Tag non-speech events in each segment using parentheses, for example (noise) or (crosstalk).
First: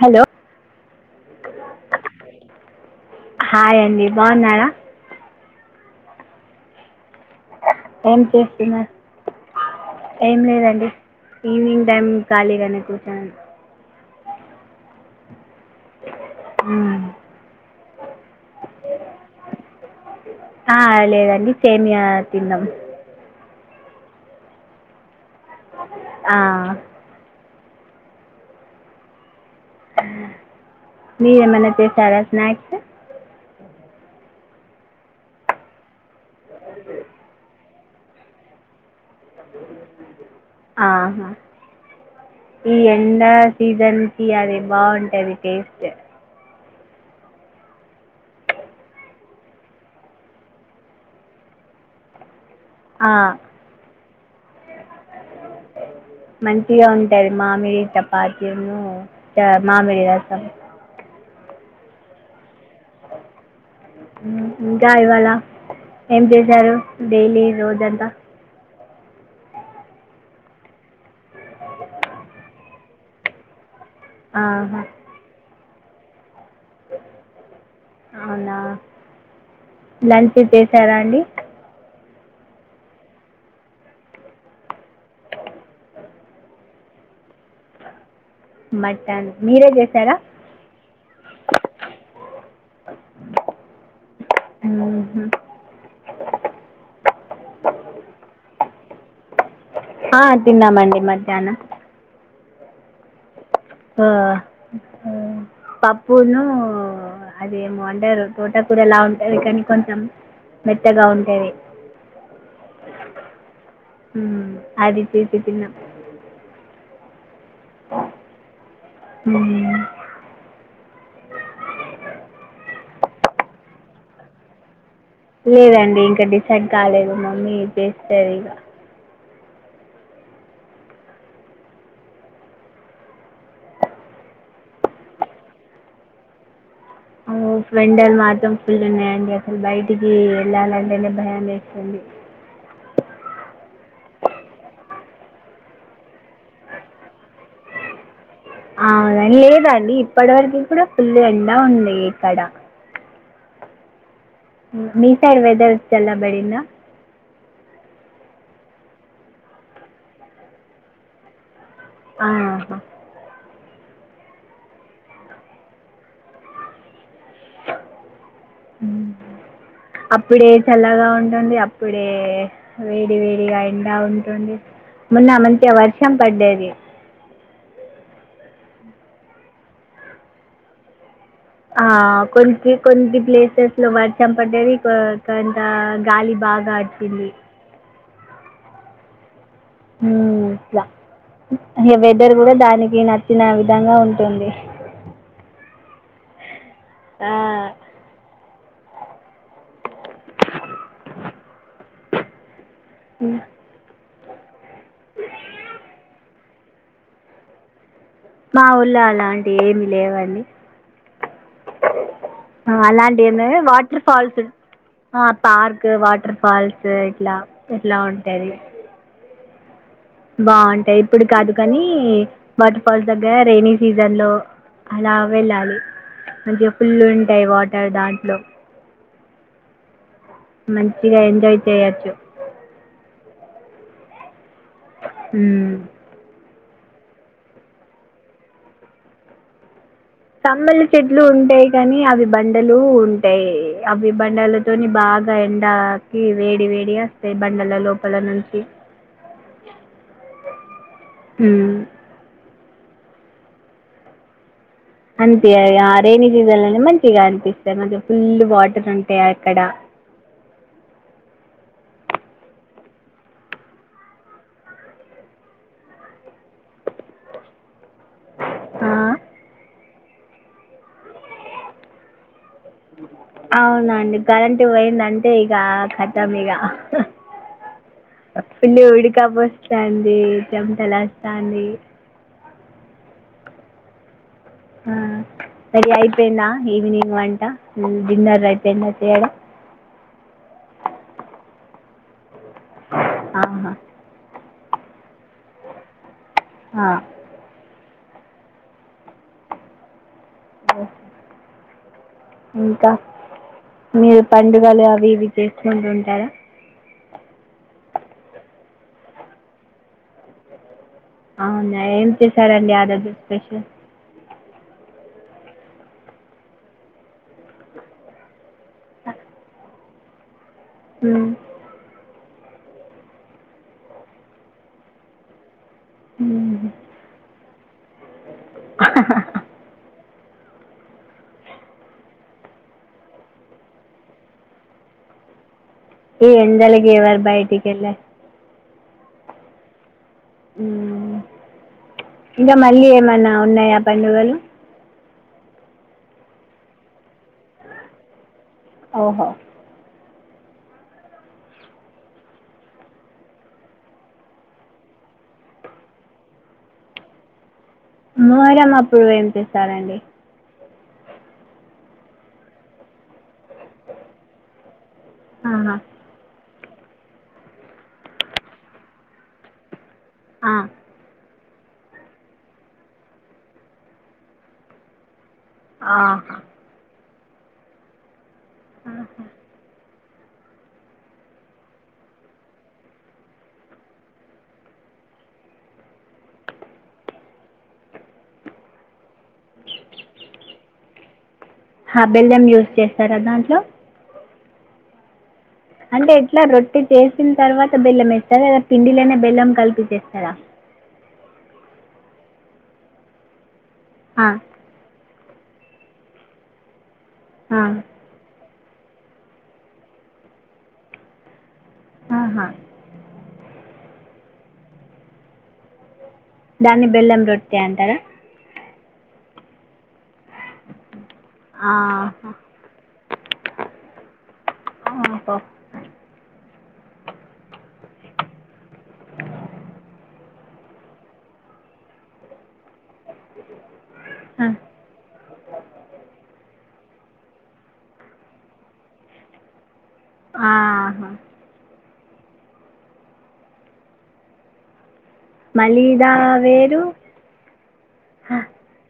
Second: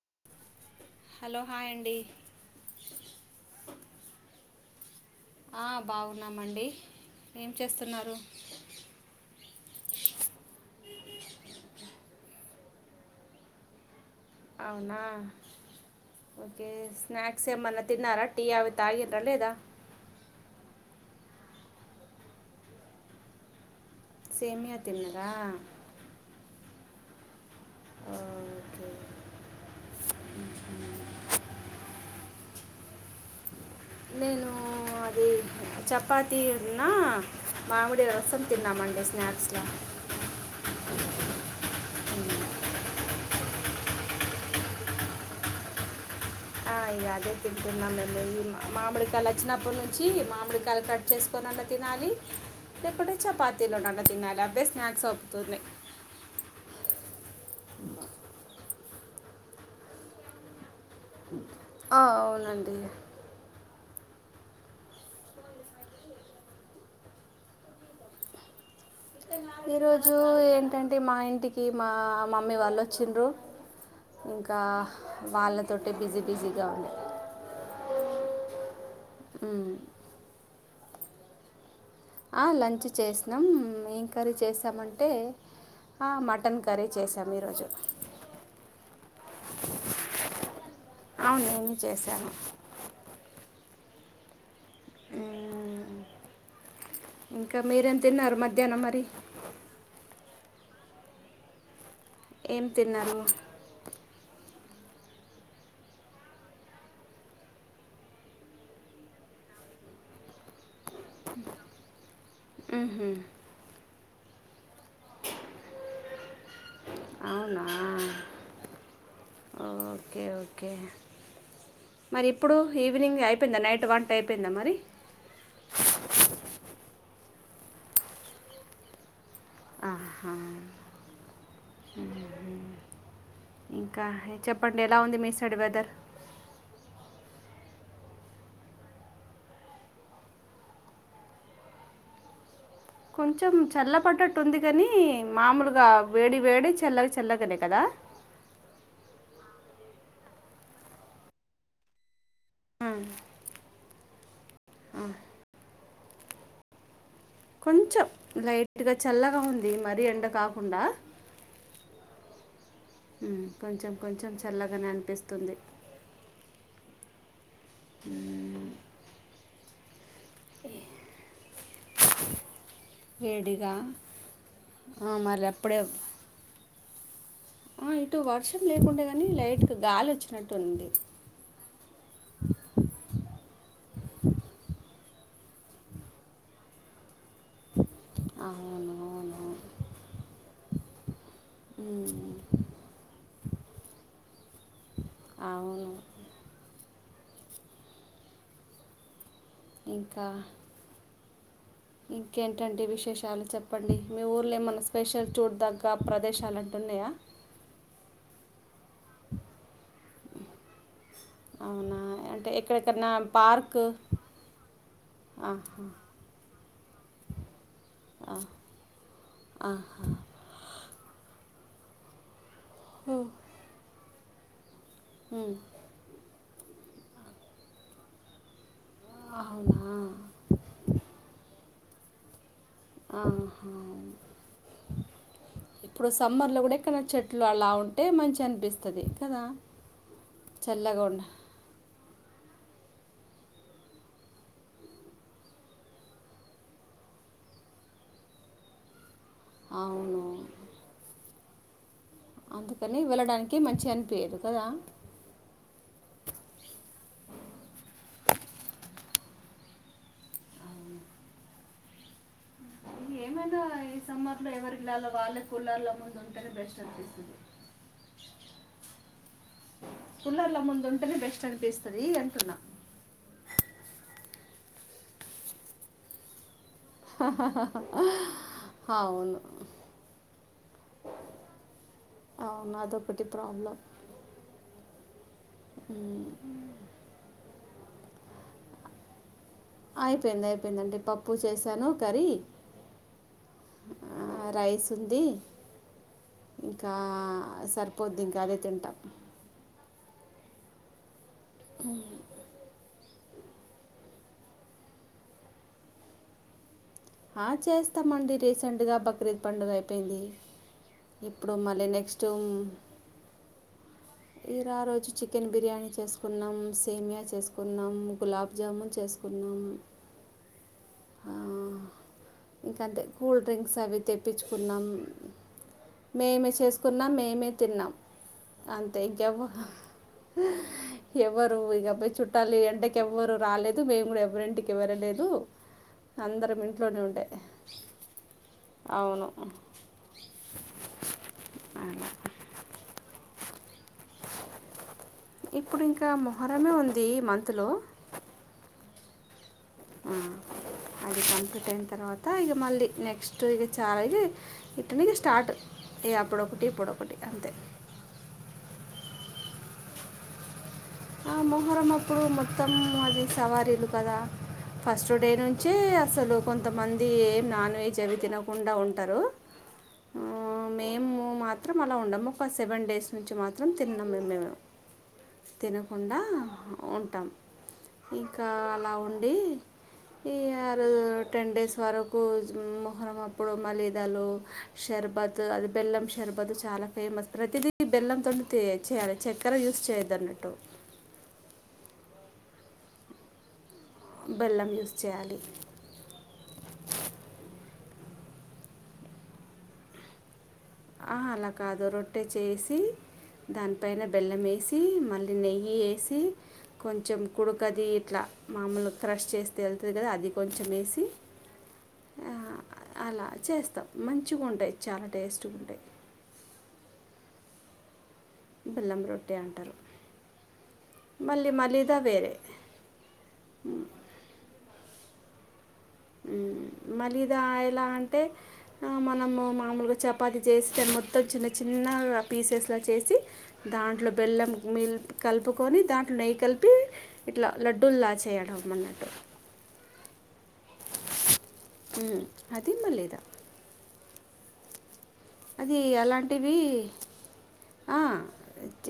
Hello hello hi అండి hi అండి. బాన్నార? ఆ బాగున్నామండి. ఏం చేస్తున్నారు? ఏం చేస్తున్నారు ఏం లేదండి. ఈవినింగ్ టైమ్ ఖాళీగానే కూర్చోను. అవునా! ఓకె. మ్మ్. స్నాక్స్ ఏమన్న తిన్నార టీ అవి తాగిండ్ర లేదా? ఆ లేదండి. సేమియా తిన్నాం. సేమియా తిన్న ఆ ఓకే మీరేమన్నా చేసారా స్నాక్స్? నేను అది చపాతి ఉన్నా, మామిడి రసం తిన్నామండి. స్నాక్స్లో ఆహా ఈ ఎండ సీజన్కి అది బావుంటది టేస్ట్ ఆ ఇగ అదే తింటున్నాం మేము ఈ మామిడికాయలు వచ్చినప్పటినుంచి, మామిడికాయలు కట్ చేసుకొన న తినాలి. ఆ, లేకుంటే, చపాతిలోనన్న తినాలి. అవే స్నాక్ మంచిగ ఉంటది. మామిడి చపాతీను ద మామిడి రసం. ఆ అవునండి. ఇంక ఇవాళ ఏం చేసారు డైలీ రోజంతా. ఈరోజు ఏంటంటే మా ఇంటికి మా మమ్మీ వాళ్ళు. వచ్చిండ్రు ఇంకా ఆహా. వాళ్ళతోటె బిజీ బిజీ. అవునా మ్. లంచ్ ఇట్లా చేసారా అండి. ఆ లంచ్ చేసినం ఏం కర్రీ చేశామంటే. ఆ మటన్ కర్రీ చేసాము ఈరోజు మధ్యాహ్నం మీరే చేశారా అవును నేను చేశాను. ఉమ్ హ్మ్. మ్, ఇంకా మీరేం తిన్నారు మధ్యాహ్నం మరి. ఆ తిన్నామండి మధ్యాహ్నం. ఏం తిన్నారు. ఆ పప్పును. అదేమో అంటారు తోటా కూరలా ఉంటంది కానీ కొంచెం. మెత్తగా ఉంటది. మ్హూ. అదితిసి తిన్నం. అవునా మ్మ్. Okay okay. మరి ఇప్పుడు ఈవినింగ్ అయిపోయిందా నైట్ వంట అయిపోయిందా మరి. లేదండి ఇంకా డిసైడ్ కాలేదు మమ్మీ చేస్తాది ఇక. ఆహా. ఇంకా చెప్పండి ఎలా ఉంది మీసడ్ వెదర్. అవును ఎండలు మాత్రం ఫుల్లు ఉన్నాయండి అసలు బయటికి వెళ్ళాలంటేనే భయా వెస్తుంది. కొంచెం చల్ల పడ్డట్టు ఉంది కానీ మామూలుగా వేడి వేడి చల్లగా చల్లగానే కదా. అవున లేదాది ఇప్పటి వరకు కూడా ఫుల్ ఎండా ఉంది ఇక్కడ. ఆ. హుమ్ మీసైడ్ వెదర్ చల్ల పడిందా. కొంచెం లైట్గా చల్లగా ఉంది మరీ ఎండ కాకుండా. ఆహా అ కొంచెం కొంచెం చల్లగానే అనిపిస్తుంది. హుమ్. అప్పుడే చల్లగా ఉంటుంది అప్పుడే వేడి వేడిగా ఎండా ఉంటుంది. ఆ, మొన్న మరి మంచిగా అప్పుడే వర్షం పడ్డది. ఆ ఇటు వర్షం లేకుండె కనీ లైట్ గా గాలి వచ్చినట్టు ఉంది. ఆ కొది కొన్ని ప్లేసెస్ లో వర్షం పడ్డది కొ. కంత గాలి బాగా అచ్చింది. అవునును. హ్మ్ ఇగ వెదర్ ఉమ్, కూడా దానికి నచ్. తిన విధంగా ఉంటుంది. అవును. ఆ. ఇంకా ఇంకేంటండి విశేషాలు చెప్పండి. మీ ఊర్లో ఏమైనా స్పెషల్ చూడదగ్గ ప్రదేశాలు అటున్నాయా. మా ఊళ్ళన అండి ఏమీ లేవండి. అవునా అంటే ఎక్కడెక్కడన్నా అలాంటి ఏం లేవు పార్క్ వాటర్ ఫాల్స్. ఆ ఆహా, పార్క్ వాటర్ ఫాల్స్ ఇట్లా ఇట్లా ఆ, ఉంటాది. ఆహా. బాగుంటాయి ఇప్పుడు కాదు కానీ వాటర్ ఫాల్స్ హూ, దగ్గర రేణి సీజన్లో. అలా ఉమ్, వెళ్ళాలి మంచిగ ఫుల్ ఉంటాయి. వాటర్ దాంట్లో అవునా మంచిగా ఎంజాయ్ చేయచ్చు. ఆహా ఇప్పుడు సమ్మర్లో కూడా అడెక్కన చెట్లు అలా ఉంటే మంచిగ అనిపిస్తది కదా. కమ్మలి చల్లగా చెట్లు ఉండ ఉంటాయి కానీ అవి బం బండలు ఉంటయ్ అవి బండలతోని బాగా ఎండాకి వేడి వేడి వస్తాయి బన్ నండల లోపల నుంచి అవును హుమ్మ్ అందుకని వెళ్ళడానికి మంచిగ అనిపీయదు కదా. అనిపియదు ఇగ రెైనీ సీజన్ లోనే మంచిగ అనిపిస్తాయి. మంచి ఫుల్ వాటర్ ఉంటాయ అక్కడ ఏమైనా ఈ సమ్మర్లో ఎవరి గలాలో వాళ్ళే కులార్ల ముందు ఉంటేనే బెస్ట్ అనిపిస్తుంది. ఆ కుల్లర్ల ముందు ఉంటేనే బెస్ట్ అనిపిస్తదీ అంటున్నా అవున అండి కరెంటి పోయిందంటే ఇగ కతం ఇగ హా హా పిండి ఉడికాబ వస్తాంది. చెమటలా వస్తాంది. అవును అదొకటి ప్రాబ్లం ఆ రెడీ మ్మ్. అయిపోయిందా ఈవినింగ్ వంట డిన్నర్ అయిపోయిందా ఉ చేఎడా అయిపోయింది అయిపోయిందండి పప్పు సేశాను కర్రీ ఆహ ఆ, రైస్ ఉంది ఆ, ఇంకా సర్ప్ పొద్దు ఇంకా అదే తింటాం. ఓ అవును ఇంకా మీరు పండుగలు అవి ఇవి చేసుకుంటు ఉంటారా. ఆ చేస్తామండి. రీసెంట్గా బక్రీద్ పండుగ అయిపోయింది. ఇప్పుడు అవునా మళ్ళీ ఏం నెక్స్ట్ చేశారండి ఆ దగ్గర స్పెషల్ ఈ రారోజు చికెన్ బిర్యానీ చేసుకున్నాం. సేమియా చేసుకున్నాం. గులాబ్ జామ చేసుకున్నాము. ఉ ఇంకాంటే కూల్ డ్రింక్స్ అవి తెప్పించుకున్నాం. మేమే సేసుకున్నాం. మేమే తిన్నాం. అంతే ఇంకవ అ ఎవరు ఇక అబ్బాయి చుట్టాలి ఎంటకి ఎవ్వరు రాలేదు. మేము కూడా ఎవ్వరింటికి వెళ్ళలేదు. ఈ అందరం ఎండలకి ఇంట్లోనే ఎవరు ఉండే బయటికిల్ అవును ఉ అలా. ఇంకా మళ్ళీ ఏమైనా ఉన్నయా పండుగలు ఇప్పుడు ఇంక మొహరమే ఉంది మంత్లో ఓహో ఉ అది కంప్లీట్ అయిన తర్వాత ఇగ మళ్ళీ నెక్స్ట్ ఇగ చాలా ఇటుని స్టార్ట్ ఏ అప్పుడు ఒకటి ఇప్పుడు ఒకటి అంతే మొహరం అప్పుడు ఏం చేస్తారండీ ఆ మొహరం అప్పుడు మొత్తం అది సవారీలు కదా ఫస్ట్ డే నుంచే ఆహా అస్సలు కొంతమంది ఏం నాన్ వెజ్ అవి తినకుండా ఉంటారు ఆ మేము మాత్రం అలా ఉండము ఒక సెవెన్ డేస్ నుంచి మాత్రం తిన్నాము మే మేము తినకుండా ఆహా ఉంటాం ఇంకా అలా ఆహా. ఉండి ఈ టెన్ డేస్ వరకు మొహరం అప్పుడు మలీదలో షర్బత్ అది బెల్లం షర్బతు చాలా ఫేమస్ ప్రతిదీ బెల్లంతోచేయాలి చక్కెర ఉస్ చేదిన్నట్టు హ బెల్లెం యూస్ చేస్తారా దాంట్లో బెల్లం యూస్ చేయాలి అంటే ఎట్లా రొట్టటి చేసిన తర్వాత బెల్లంవేస్తారా పిండిలోనే బెల్లం కలిపేసిచేస్తారా ఆ అలా కాదు రొట్టె చేసి దానిపైన ఆ, బెల్లం వేసి మళ్ళీ అది నెయ్యి వేసి కొంచెం ఆ, కుడుకుది ఇట్లా మామూలుగా క్రష్ చేస్తే వెళ్తుంది కదా అది కొంచెం వేసి ఆహా. అలా చేస్తాం మంచిగా ఉంటాయి చాలా టేస్ట్గా ఉంట దాన్ని బెల్లంరొట్టి అంటారా బెల్లం రొట్టే అంటారు మళ్ళీ మలీదా ఆహా. వేరే ఉ బో అ మలీదా ఎలా అంటే మనము మామూలుగా చపాతి చేస్తే మొత్తం చిన్న చిన్న ఆ పిఎచెస్ల చేసి దాంట్లో ఆ, బెల్లం మిల్ కలుపుకొని దాంట్లో నెయ్యి కలిపి ఇట్లా లడ్డూలులా చేయడం అన్నట్టు ఆహా ఉ అది మలీదా అది మలీదా అలాంటివి వేరు ఆ హ,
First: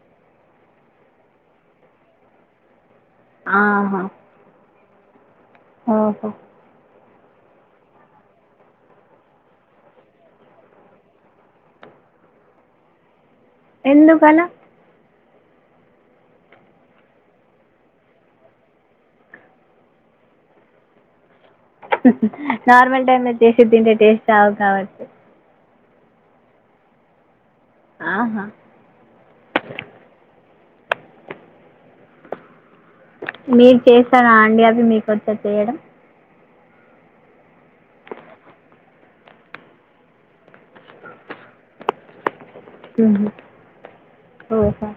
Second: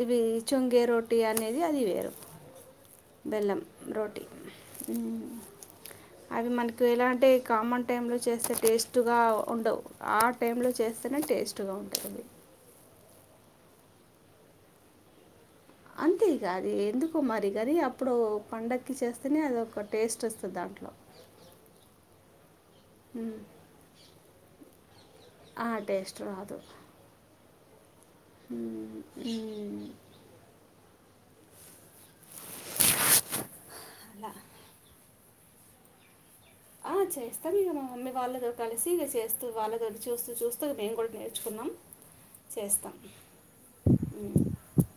ఇవి చుంగేరోట్టి అనేది అది వేరు ఆహా బెల్లంరోట్టి ఓహో అవి మనకి ఎలాంటి అంటే కామన్ టై లో చేస్తే టేస్ట్గా ఉండవు ఆ టైమ్ లో చేస్తే నే టేస్ట్గా ఉంటుంది ఎందుకల అవు అంతే ఇక అది ఎందుకు మరి కానీ అప్పుడు పండక్కి చేస్తేనే అది ఒక టేస్ట్ వస్తుంది దాంట్లో నార్మల్ టైమ్ ఉమ్, చేసి తింటే టేస్ట్ రాదు కాబట్టి ఆ టేస్ట్ రాదు ఆహా మ్మ్ మ్మ్ మీరు చేస్తార అలా అండి అవి మీకు వచ్చా చెయడం ఆ, అ చేస్తాం ఇక మా మమ్మీ వాళ్ళ కలిసి ఇక చేస్తూ వాళ్ళ చూస్తూ చూస్తూ మేము కూడా నేర్చుకున్నాం చేస్తాం ఉహు ఉమ్. ఓహో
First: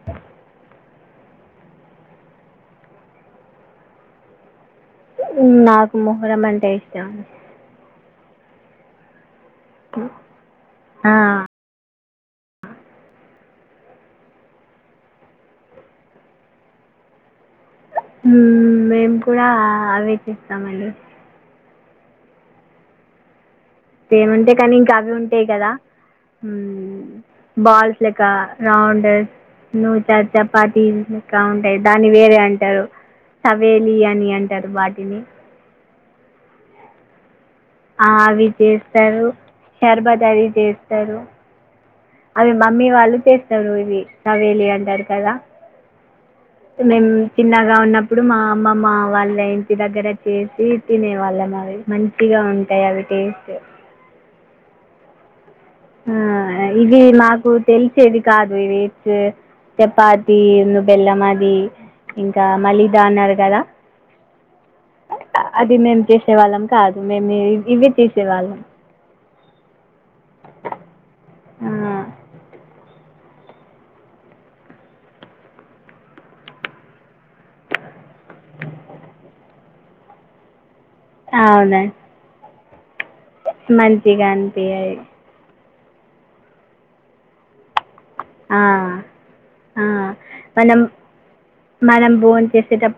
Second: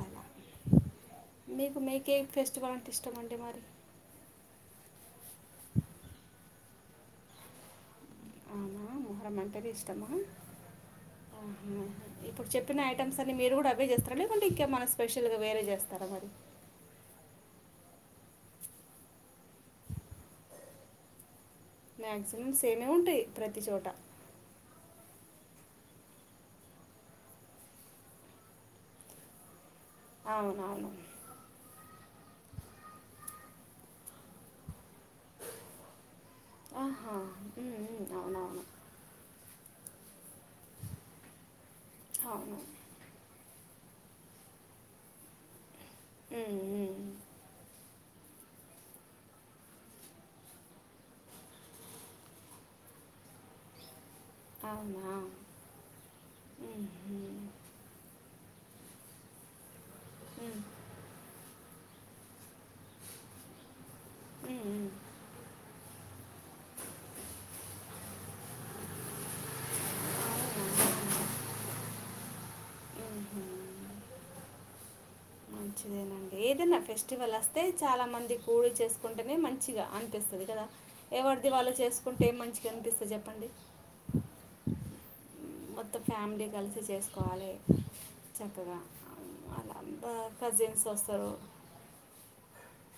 అలా మీకు మేక్ ఫెస్టివల్ అంటే ఇష్టమ అండి మరి ఉహ్ నాకు మొహరం అంటే ఇష్టం. అవునా మొహరం అంటేనే ఇష్టమా ఆ! ఉహు ఇప్పుడు చెప్పిన ఐటమ్స్ అన్ని మీరు గూడా అవే జేస్తారా లేకుంటే ఇంకా మన స్పెషల్గా వేరే జేస్తారా మరి మేము కూడా ఆలోచిస్తా అండి మాక్సిమం సేమే ఉంటై ప్రతి చోట సేమ్ ఉంటాయి కానీ ఇంకా అవి ఉ టే గదా ఉమ్ బాల్స్ లేక రౌండెడ్ నుూ చార్ అవునవును చప్పతీస్ ఇంకా ఉంటాయ్ డా (unintelligible) అంటారు సవేలి అని అంటారు వాటిని ఆహా ఉమ్, ఉమ్, ఆ అవి అవునవును చేస్తారు హషర్బద్ అవి చేస్తారు అవి అవును మమ్మీ వాళ్ళు చేస్తారు ఇది నవేలి అంటారు కదా ఉమ్, మేం ఉమ్. చిన్నగా ఉన్న ఇప్పుడు మా అమ్మమ్మ వాళ్ళ ఇంటి దగ్గర చేసి తినేవాళ్ళం అవి మంచిగా ఉంటాయి అవి ఇన్ట్. అవునా ఆ ఉమ్, ఇది ఉమ్. నాకు తెలిసేది కాదు ఇది చపాతి ఉమ్, ను బెల్లం అది ఇంకా మలిదా అన్నారు కదా. ఉమ్, ఉమ్. అ అది నేను చేసే వాళ్ళం కాదు మేము ఇవి చేసేవాళ్ళం ఆ ఉహ మంచిదేనండి ఏదైనా ఫెస్టివల్ వస్తే చాలామంది కూడు చేసుకుంటేనే మంచిగ అనిపిస్తది కదా ఎవరిది వాళ్ళు అవునండి చేసుకుంటే మంచిగా అనిపిస్తుం మంచిగా అనిపియ్యలేద్ మొత్తం ఫ్యామిలీ కలిసి చేసుకోవాలి ఆ చక్కగా అలా ఆ మనం కజిన్స్ వస్తరు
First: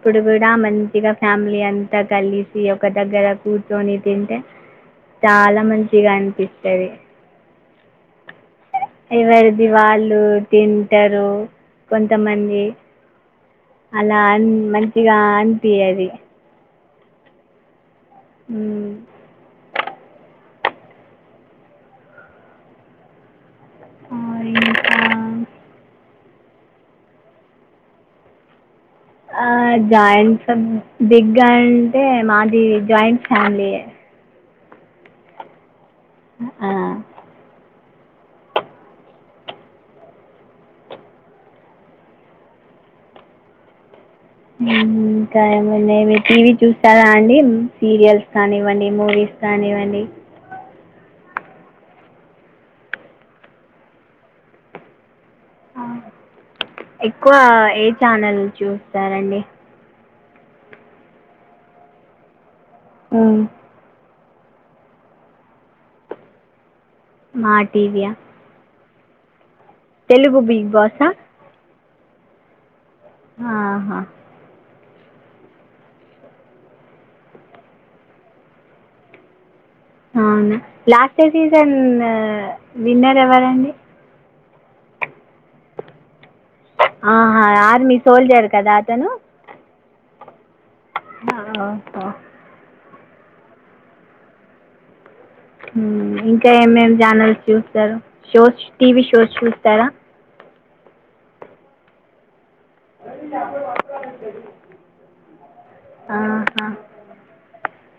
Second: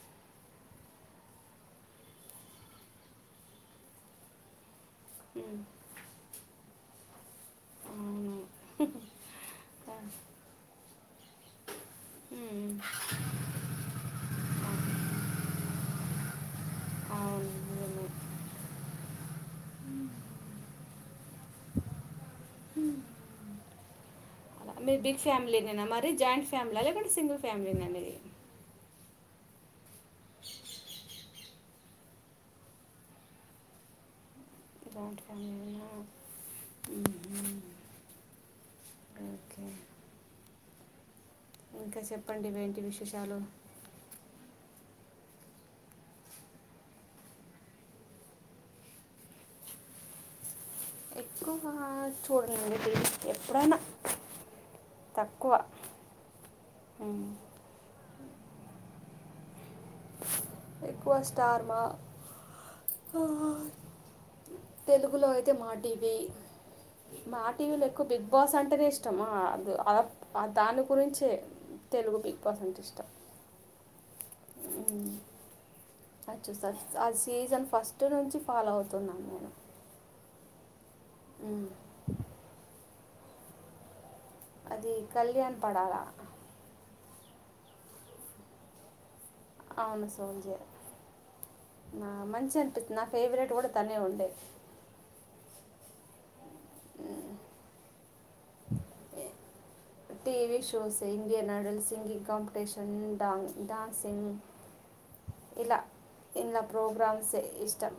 ఇప్పుడు కూడా మంచిగా ఫ్యామిలీ అంతా కలిసి ఒక దగ్గర కూర్చొని తింటే మ్, చాలా మంచిగ అనిపిస్తది అవును ఎవరిది వాళ్ళు తింటరు కొంతమంది మ్, అలా అని మంచిగా అనిపి యదు ఇది అవున్ మ్మ్ ఆ, అ మీరు ఇంకా బిగ్ ఫ్యామిలీ నేనా మరి జాయింట్ ఫ్యామిలీ లేకుంటే సింగిల్ ఫ్యామిలీనా మీది ఆ జాయన్తము దిగ్ గంటే మాది జాయింట్ ఫ్యామిలీ జాయింట్ ఫ్యామిలీనే ఆ ఓకే ఇంకా చెప్పండి ఇవేంటి విశేషాలు. ఇంకా ఏమన్నా టీవీ చూసారా అండి సీరియల్స్ కానివ్వండి మూవీస్ కానివ్వండి ఎక్కువగా చూడాలండి ఎప్పుడైనా తక్కువ ఉమ్, ఎక్కువ ఏ ఛానల్ చూస్తారండి. ఎక్కువ స్టార్ మా ఆ, మ్ తెలుగులో అయితే మా టీవీ మా టీవీలో ఎక్కువ బిగ్ బాస్ అంటెనె ఇష్ ఇష్టమా ఆ తెలుగు అ బిగ్ దాని బాసా గురించే తెలుగు బిగ్ బాస్ అంటే ఇష్టం ఆహా అచ్చు సస్ ఆ సీజన్ ఫస్ట్ నుంచి ఫాలో అవుతున్నా నేను అవునా లాస్ట్ ఉమ్. సీజన్ విన్నర్ ఎవరండి అది కళ్యాణ్ పడాలా ఆహా ఆర్మి సోల్జర్ కదా అతను అవును సోల్జర్ ఆ ఓ హో నా మంచి నా ఫేవరెట్ కూడా తనే ఉండే ఇంకా ఏమేం ఛానల్స్ చూస్తారు షోస్ టీవీ షోస్ చూస్తరా TV shows Indian Idol singing competition dancing ఇలా ఇలా ఆహా ప్రోగ్రామ్సే ఇష్టం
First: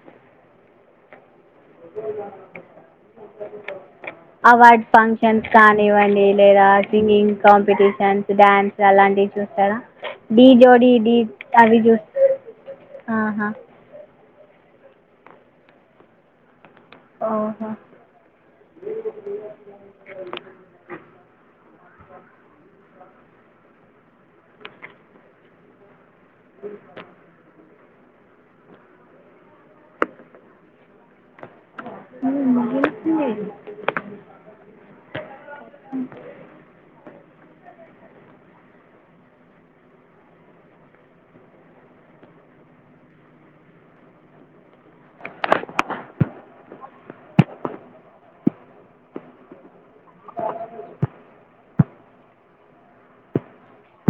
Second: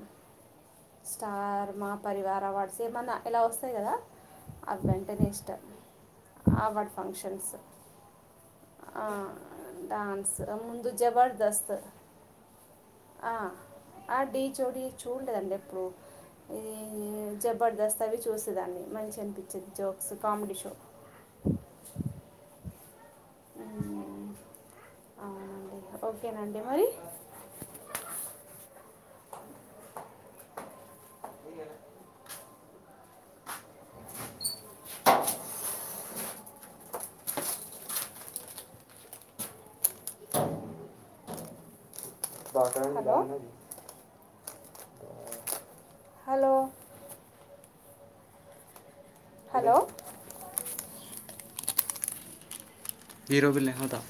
స్టార్ మా పో పరివార్ అవార్డ్స్ ఏమన్నా ఇలా స వస్తాయి స కదా అవి అవార్డ్ వెంటనే ఫంక్షన్స్ ఇష్టం కానివండి లేదా award singing functions competitions dance అలాంటి చూస్తార డాన్స్ ఢీ ముందు జోడి డీ జబర్దస్త్ అది చూస్త ఆ, ఆహా ఆ డీ జోడీ చూడ్లేదండి ఎప్పుడు ఇది ఓహో జబర్దస్త్ అవి చూసేదాన్ని మంచి అనిపించేది జోక్స్ కామెడీ షో మ్ అవునండి ఓకేనండి మరి మ్ (unintelligible) మ్ హలో హలో హలో హీరో (unintelligible) అదా